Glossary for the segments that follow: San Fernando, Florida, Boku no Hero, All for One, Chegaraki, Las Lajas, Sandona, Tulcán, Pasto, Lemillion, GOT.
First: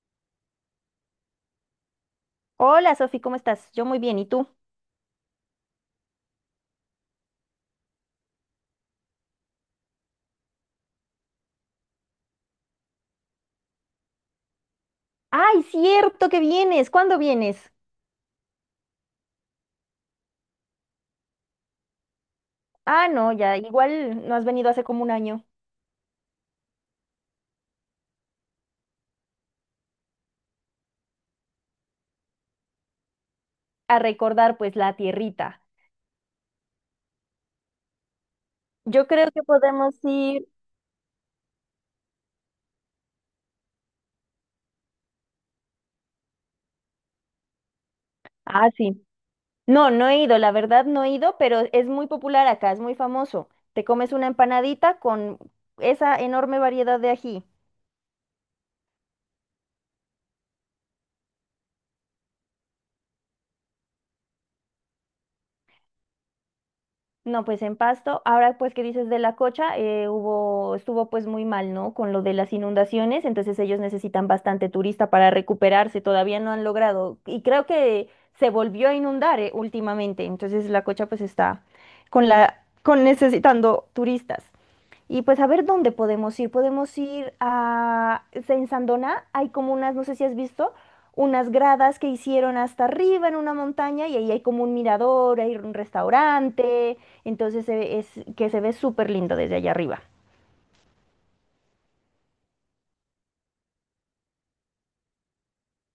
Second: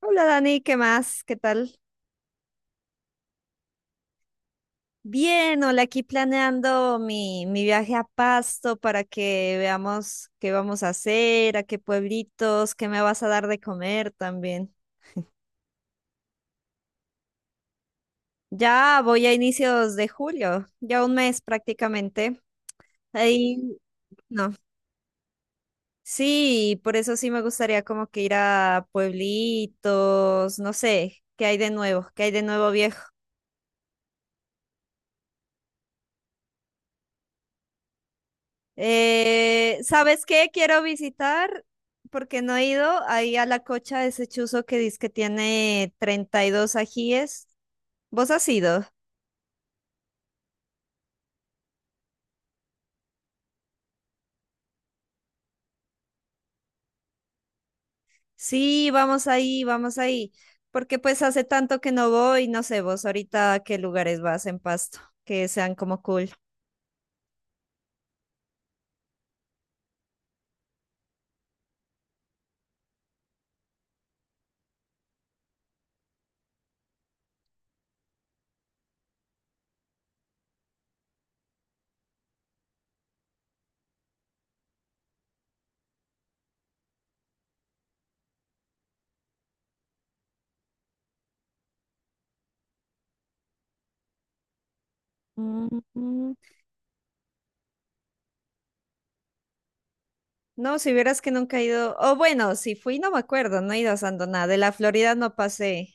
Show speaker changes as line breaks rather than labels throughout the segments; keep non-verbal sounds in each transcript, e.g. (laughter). Hola Dani, ¿qué más? ¿Qué tal?
Hola, Sofi, ¿cómo estás? Yo muy bien, ¿y tú?
Bien, hola, aquí planeando mi viaje a Pasto para que veamos qué vamos a hacer, a qué pueblitos, qué me vas a dar de comer también.
¡Ay, cierto que vienes! ¿Cuándo vienes?
Ya voy a inicios de julio, ya un mes prácticamente.
Ah, no, ya,
Ahí,
igual no has
no.
venido hace como un año
Sí, por eso sí me gustaría como que ir a pueblitos, no sé, qué hay de nuevo, qué hay de nuevo viejo.
a recordar pues la tierrita. Yo creo que podemos
¿Sabes
ir.
qué? Quiero visitar porque no he ido, ahí a la cocha de ese chuzo que dice que tiene 32 ajíes. ¿Vos has
Ah,
ido?
sí. No, no he ido, la verdad no he ido, pero es muy popular acá, es muy famoso. Te comes una empanadita con esa enorme variedad de ají.
Sí, vamos ahí, vamos ahí. Porque pues hace tanto que no voy, no sé, vos ahorita a qué lugares vas en Pasto, que sean como cool.
No, pues en Pasto. Ahora, pues, ¿que dices de la Cocha? Estuvo pues muy mal, ¿no? Con lo de las inundaciones, entonces ellos necesitan bastante turista para recuperarse, todavía no han logrado. Y creo que se volvió a inundar, últimamente, entonces la Cocha pues está con necesitando turistas. Y pues a ver dónde podemos ir. Podemos ir a, pues, en Sandona hay como unas, no sé si has visto, unas gradas que hicieron hasta arriba en una montaña y ahí hay como un mirador, hay
Mm,
un
mm.
restaurante, entonces es que se ve súper lindo desde allá arriba.
No, si vieras que nunca he ido, o bueno, si fui no me acuerdo, no he ido a Sandona, de la Florida no pasé.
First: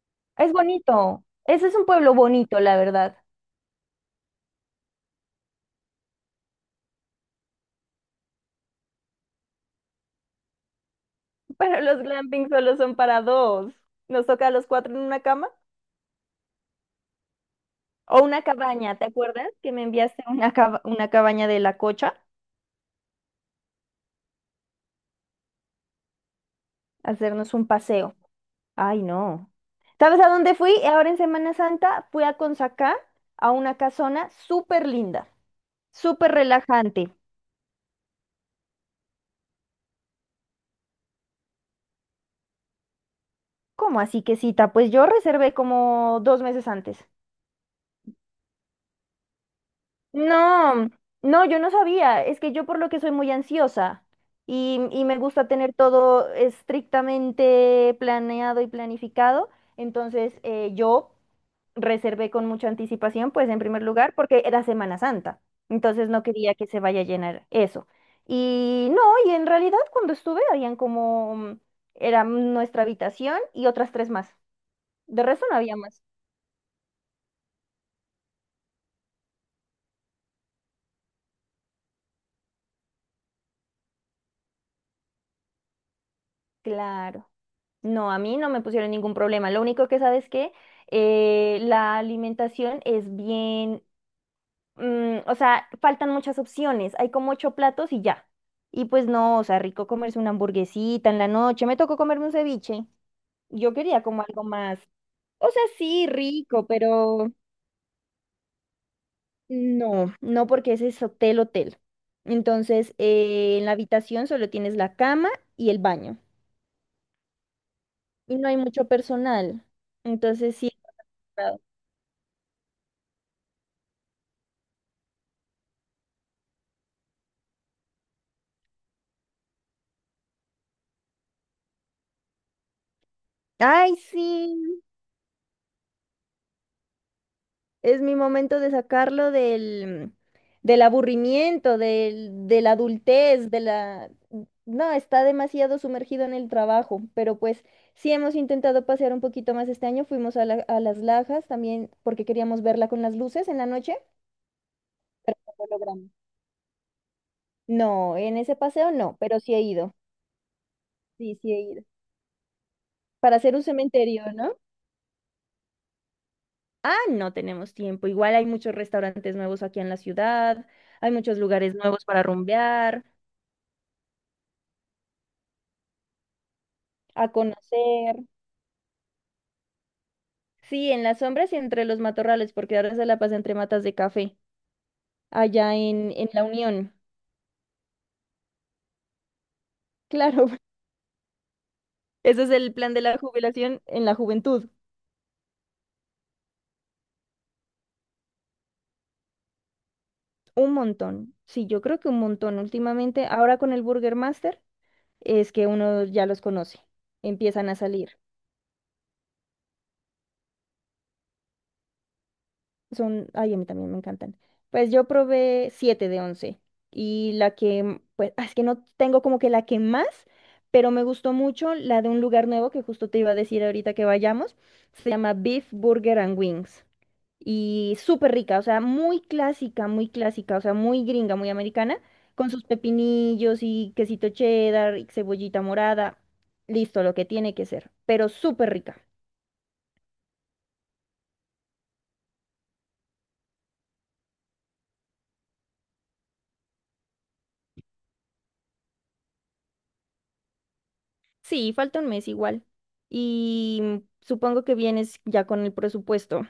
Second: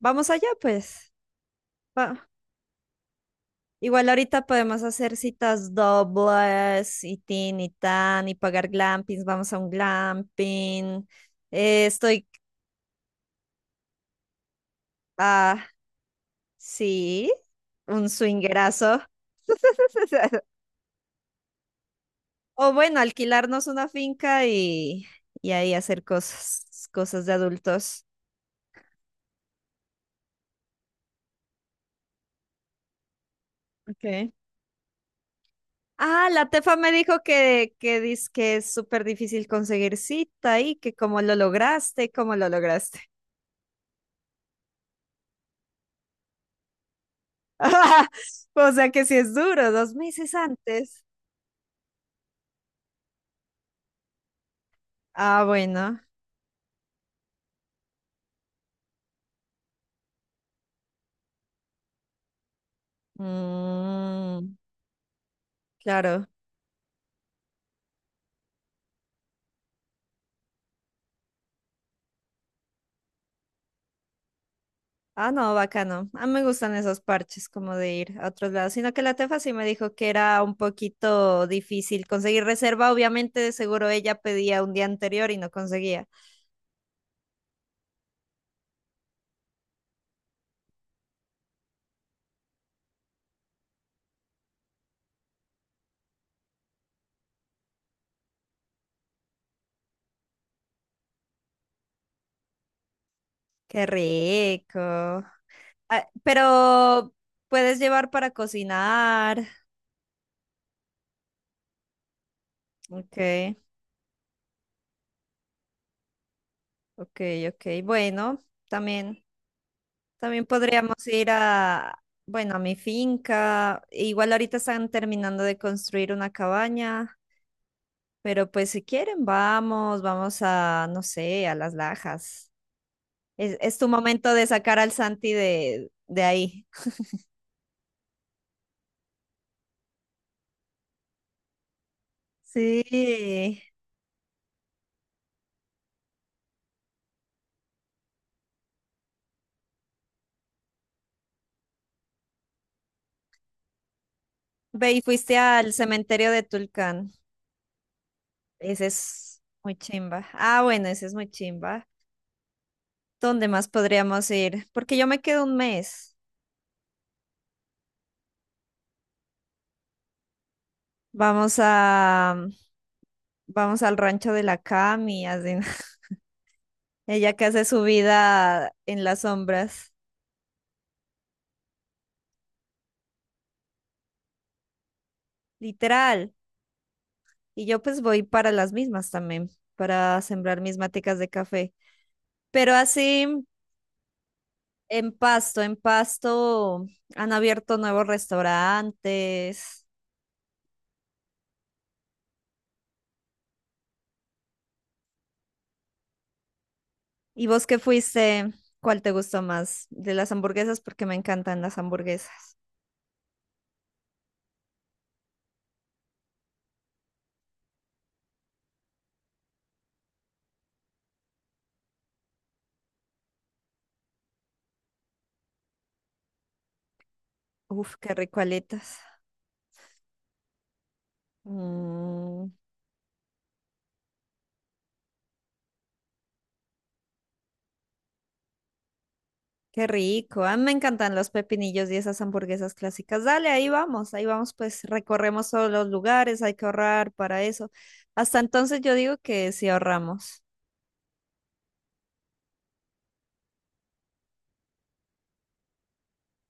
Vamos allá
Es
pues.
bonito. Ese es un pueblo
Va-
bonito, la verdad.
Igual ahorita podemos hacer citas dobles y tin y tan y pagar glampings. Vamos a un glamping.
Pero
Eh,
los
estoy,
glampings solo son para dos. Nos toca a los cuatro en una cama.
ah, sí, un
O una cabaña,
swingerazo.
¿te acuerdas que me enviaste
(laughs)
una cabaña de la Cocha?
O bueno, alquilarnos una finca y ahí hacer cosas, cosas de
Hacernos un
adultos.
paseo. Ay, no. ¿Sabes a dónde fui? Ahora en Semana Santa fui a Consacá, a una casona
Ok.
súper linda,
Ah,
súper
la Tefa me
relajante.
dijo que dice que es súper difícil conseguir cita y que cómo lo lograste, cómo lo lograste.
¿Cómo así que cita? Pues yo reservé como 2 meses antes.
(laughs) O sea que si es duro, dos meses
No,
antes.
no, yo no sabía. Es que yo por lo que soy muy ansiosa y me
Ah,
gusta tener
bueno.
todo estrictamente planeado y planificado. Entonces, yo reservé con mucha anticipación, pues en primer lugar, porque
Mm,
era Semana Santa, entonces no
claro.
quería que se vaya a llenar eso. Y no, y en realidad cuando estuve habían como era nuestra habitación y otras tres más. De
Ah,
resto
no,
no había más.
bacano. A mí me gustan esos parches como de ir a otros lados. Sino que la tefa sí me dijo que era un poquito difícil conseguir reserva. Obviamente, de seguro ella pedía un día anterior y no conseguía.
Claro. No, a mí no me pusieron ningún problema. Lo único que sabes que la alimentación es bien, o sea, faltan muchas opciones. Hay como ocho platos y ya. Y pues no, o sea, rico comerse una hamburguesita en la noche. Me tocó comerme un ceviche. Yo
Qué
quería como algo
rico.
más, o sea, sí,
Ah,
rico,
pero
pero
puedes llevar para cocinar.
no, no porque ese es hotel, hotel. Entonces,
Ok,
en la habitación solo tienes la cama y el baño.
ok, ok.
Y
Bueno,
no hay mucho
también.
personal.
También
Entonces, sí. He
podríamos ir
encontrado-
a, bueno, a mi finca. Igual ahorita están terminando de construir una cabaña, pero pues si quieren, vamos, vamos a, no sé, a Las Lajas. Es tu
Ay,
momento de sacar
sí.
al Santi de ahí.
Es mi momento de sacarlo del aburrimiento, del, de la adultez, de
Sí.
la. No, está demasiado sumergido en el trabajo, pero pues sí hemos intentado pasear un poquito más este año. Fuimos a Las Lajas también porque queríamos verla con las luces en la noche.
Ve y
No
fuiste
lo
al
logramos.
cementerio de Tulcán.
No, en ese
Ese
paseo no, pero
es
sí he
muy
ido.
chimba. Ah, bueno, ese es muy
Sí, sí he ido.
chimba.
Para
¿Dónde
hacer un
más podríamos
cementerio, ¿no?
ir? Porque yo me quedo un mes.
Ah, no tenemos tiempo. Igual hay muchos restaurantes nuevos aquí en la ciudad, hay muchos
Vamos
lugares nuevos para
a,
rumbear,
vamos al rancho de la Cami, así.
a
Ella que hace su
conocer.
vida en las sombras,
Sí, en las sombras y entre los matorrales, porque ahora se la pasa entre matas de café, allá en
literal.
la Unión.
Y yo pues voy para las mismas también, para
Claro, (laughs)
sembrar mis maticas de café.
ese es
Pero
el plan de la
así,
jubilación en la juventud.
en Pasto han abierto nuevos restaurantes.
Un montón. Sí, yo creo que un montón. Últimamente, ahora con el Burger Master, es que uno ya los conoce,
¿Y vos
empiezan a
qué
salir.
fuiste? ¿Cuál te gustó más? De las hamburguesas, porque me encantan las hamburguesas.
Son, ay, a mí también me encantan. Pues yo probé 7 de 11 y la que, pues, es que no tengo como que la que más, pero me gustó mucho la de un lugar nuevo que justo te iba a decir ahorita que vayamos. Se llama Beef Burger and Wings
Uf,
y
qué
súper
rico
rica, o sea,
aletas.
muy clásica, o sea, muy gringa, muy americana,
Mm,
con sus pepinillos y quesito cheddar y cebollita morada. Listo, lo que tiene que ser, pero súper rica.
qué rico. A mí me encantan los pepinillos y esas hamburguesas clásicas. Dale, ahí vamos, pues recorremos todos los lugares, hay que ahorrar para eso. Hasta entonces yo digo que sí ahorramos.
Sí, falta 1 mes igual. Supongo que vienes ya con el presupuesto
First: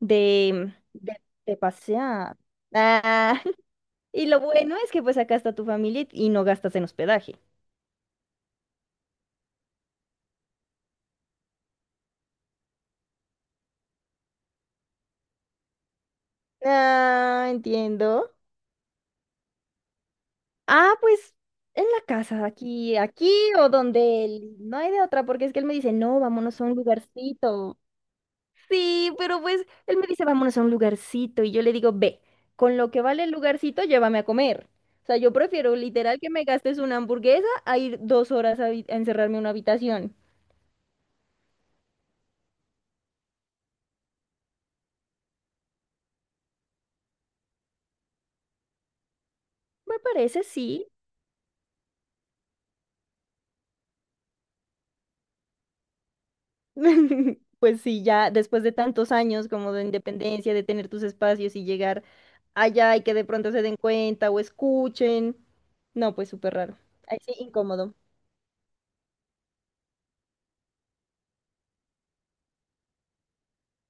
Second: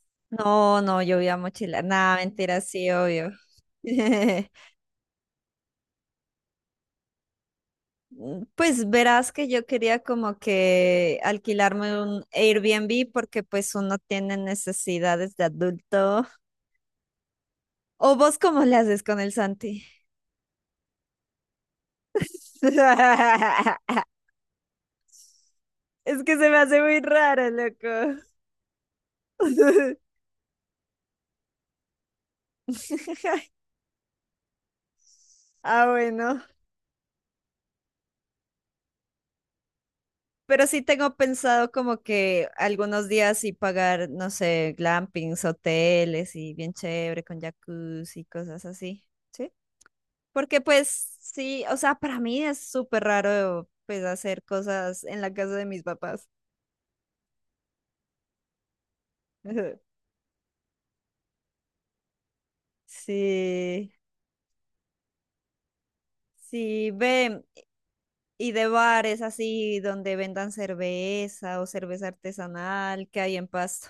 de,
No, no, yo
de,
voy a
de
mochilar. Nada,
pasear.
mentira, sí, obvio.
Ah, (laughs) y lo
(laughs)
bueno es que pues acá está tu familia y no gastas en hospedaje.
Mm, pues verás que yo quería como que alquilarme un Airbnb porque pues uno tiene necesidades de adulto.
Ah,
¿O
entiendo.
vos cómo le haces con el Santi?
Ah, pues en la casa, aquí o
(laughs)
donde él. No hay de otra, porque es que él me dice, no,
Es que se me
vámonos a un
hace muy raro,
lugarcito.
loco.
Sí, pero pues él me
(laughs)
dice, vámonos a un lugarcito. Y yo le digo, ve, con lo que vale el lugarcito, llévame a comer. O sea, yo prefiero
Ah,
literal que
bueno.
me gastes una hamburguesa a ir 2 horas a encerrarme en una habitación.
Pero sí tengo pensado como que algunos días sí pagar, no sé, glampings, hoteles y bien chévere con jacuzzi y cosas así. ¿Sí?
Me parece,
Porque
sí.
pues sí, o sea, para mí es súper raro pues hacer cosas en la casa de mis papás.
(laughs) Pues sí, ya después de tantos años como de
(laughs)
independencia, de tener tus espacios y llegar allá y que de pronto se den
Sí,
cuenta o escuchen. No, pues súper raro.
sí,
Ahí sí,
ve,
incómodo.
y de bares así donde vendan cerveza o cerveza artesanal que hay en Pasto.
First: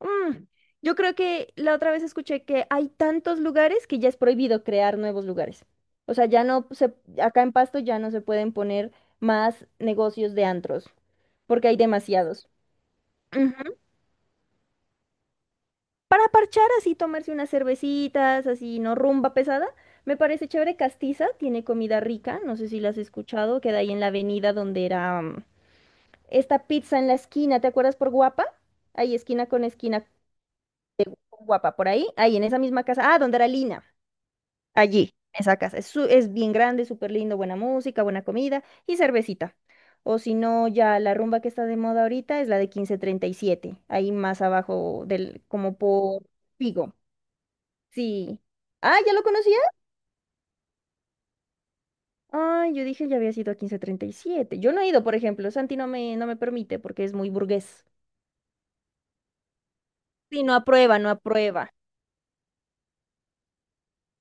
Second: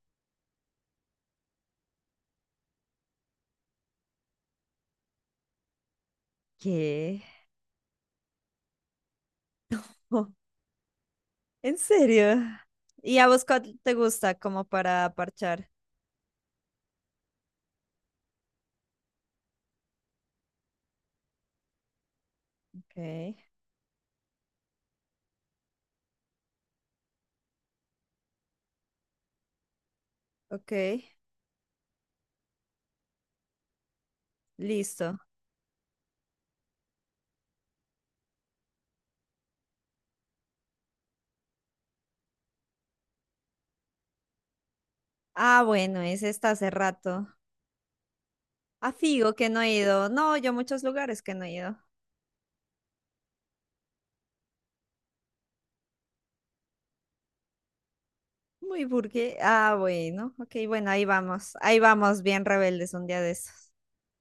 Mm, yo creo que la otra vez escuché que hay tantos lugares que ya es prohibido crear nuevos lugares. O sea, ya no se,
¿Qué?
acá en Pasto ya no se pueden poner más negocios
(laughs)
de antros, porque hay
¿En serio?
demasiados.
¿Y a vos
Ujú.
cuál te gusta como para parchar?
Para parchar así, tomarse unas cervecitas, así, no rumba pesada, me parece chévere. Castiza tiene comida rica, no sé si la has
Ok,
escuchado, queda ahí en la avenida donde era esta pizza en la esquina, ¿te acuerdas por Guapa? Ahí esquina
ok,
con Guapa, por ahí, ahí en esa misma casa, donde era Lina. Allí,
listo.
esa casa. Es bien grande, súper lindo, buena música, buena comida y cervecita. O si no, ya la rumba que está de moda ahorita es la de 1537 ahí más abajo
Ah,
como
bueno,
por
ese está hace
Pigo.
rato.
Sí.
A
Ah, ¿ya lo
Figo que
conocía?
no he ido. No, yo a muchos lugares que no he ido.
Ay, yo dije ya había sido a 1537. Yo no he ido, por ejemplo. Santi no me permite porque es muy burgués.
Muy burgués. Ah, bueno,
Sí, no
ok, bueno,
aprueba,
ahí
no
vamos.
aprueba.
Ahí vamos, bien rebeldes un día de estos.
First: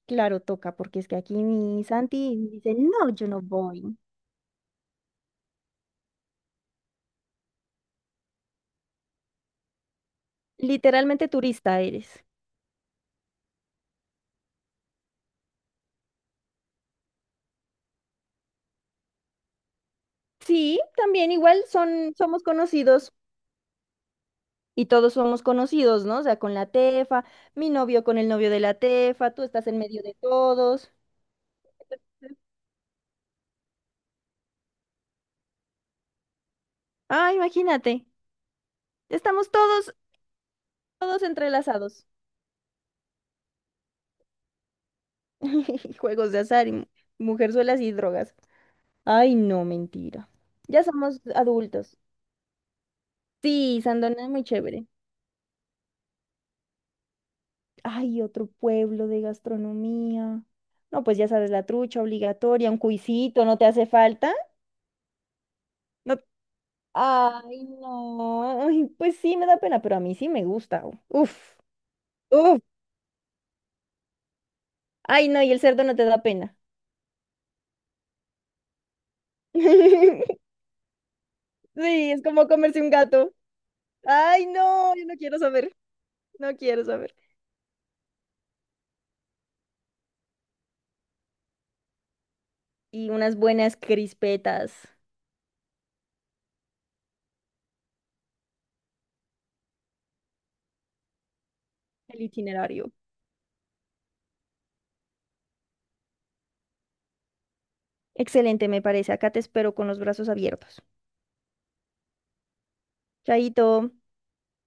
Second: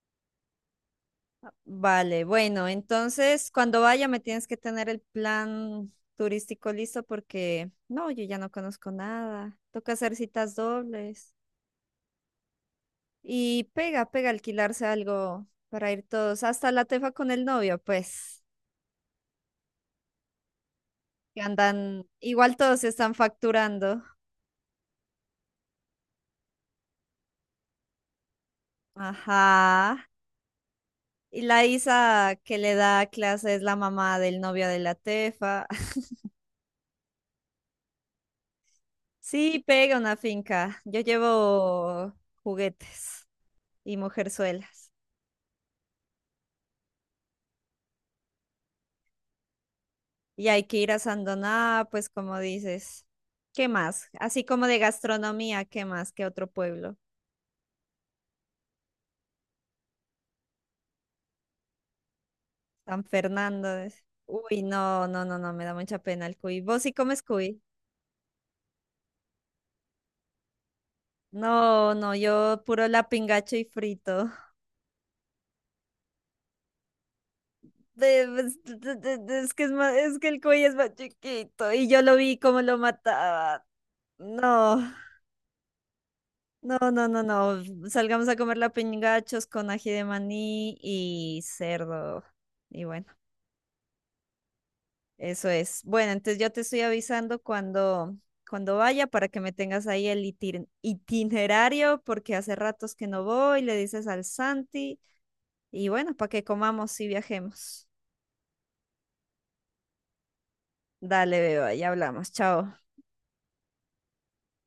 Claro, toca, porque es que aquí mi
Vale,
Santi
bueno,
dice, no, yo no
entonces cuando
voy.
vaya me tienes que tener el plan turístico listo porque no, yo ya no conozco nada. Toca hacer citas
Literalmente
dobles.
turista eres.
Y pega, pega alquilarse algo para ir todos, hasta la tefa con el novio, pues,
Sí, también
que
igual
andan,
somos
igual todos
conocidos
están facturando.
y todos somos conocidos, ¿no? O sea, con la Tefa, mi novio con el novio de la Tefa, tú estás en medio
Ajá.
de todos.
Y la Isa que le da clase es la mamá del novio de la tefa. (laughs)
Ah, imagínate, estamos
Sí,
todos,
pega una finca. Yo
todos entrelazados.
llevo juguetes y mujerzuelas.
(laughs) Juegos de azar y mujerzuelas y drogas. Ay, no, mentira.
Y hay que
Ya
ir a
somos
Sandoná,
adultos.
pues como dices. ¿Qué
Sí,
más?
Sandona es
Así
muy
como de
chévere.
gastronomía, ¿qué más? ¿Qué otro pueblo?
Ay, otro pueblo de gastronomía. No, pues ya sabes, la trucha obligatoria, un
San
cuisito, ¿no te
Fernando.
hace falta?
Uy, no, no, no, no, me da mucha
¿No?
pena el cuy. ¿Vos sí comes cuy?
Ay, no. Ay, pues sí, me da pena, pero a mí sí me gusta. Uf,
No, no,
uf.
yo puro lapingacho y frito. (laughs)
Ay, no, y el cerdo no te da pena.
Es que es más, es que el
(laughs)
cuy es más chiquito y yo
Sí,
lo
es
vi
como
cómo lo
comerse un gato.
mataban.
Ay,
No,
no, yo no quiero saber, no
no,
quiero
no,
saber.
no, no. Salgamos a comer lapingachos con ají de maní y cerdo. Y bueno.
Y unas buenas crispetas.
Eso es. Bueno, entonces yo te estoy avisando cuando vaya para que me tengas ahí el itinerario,
El
porque hace
itinerario.
ratos que no voy, le dices al Santi, y bueno, para que comamos y viajemos.
Excelente, me parece. Acá te espero con los brazos abiertos.
Dale, beba, ya hablamos. Chao.
Chaito.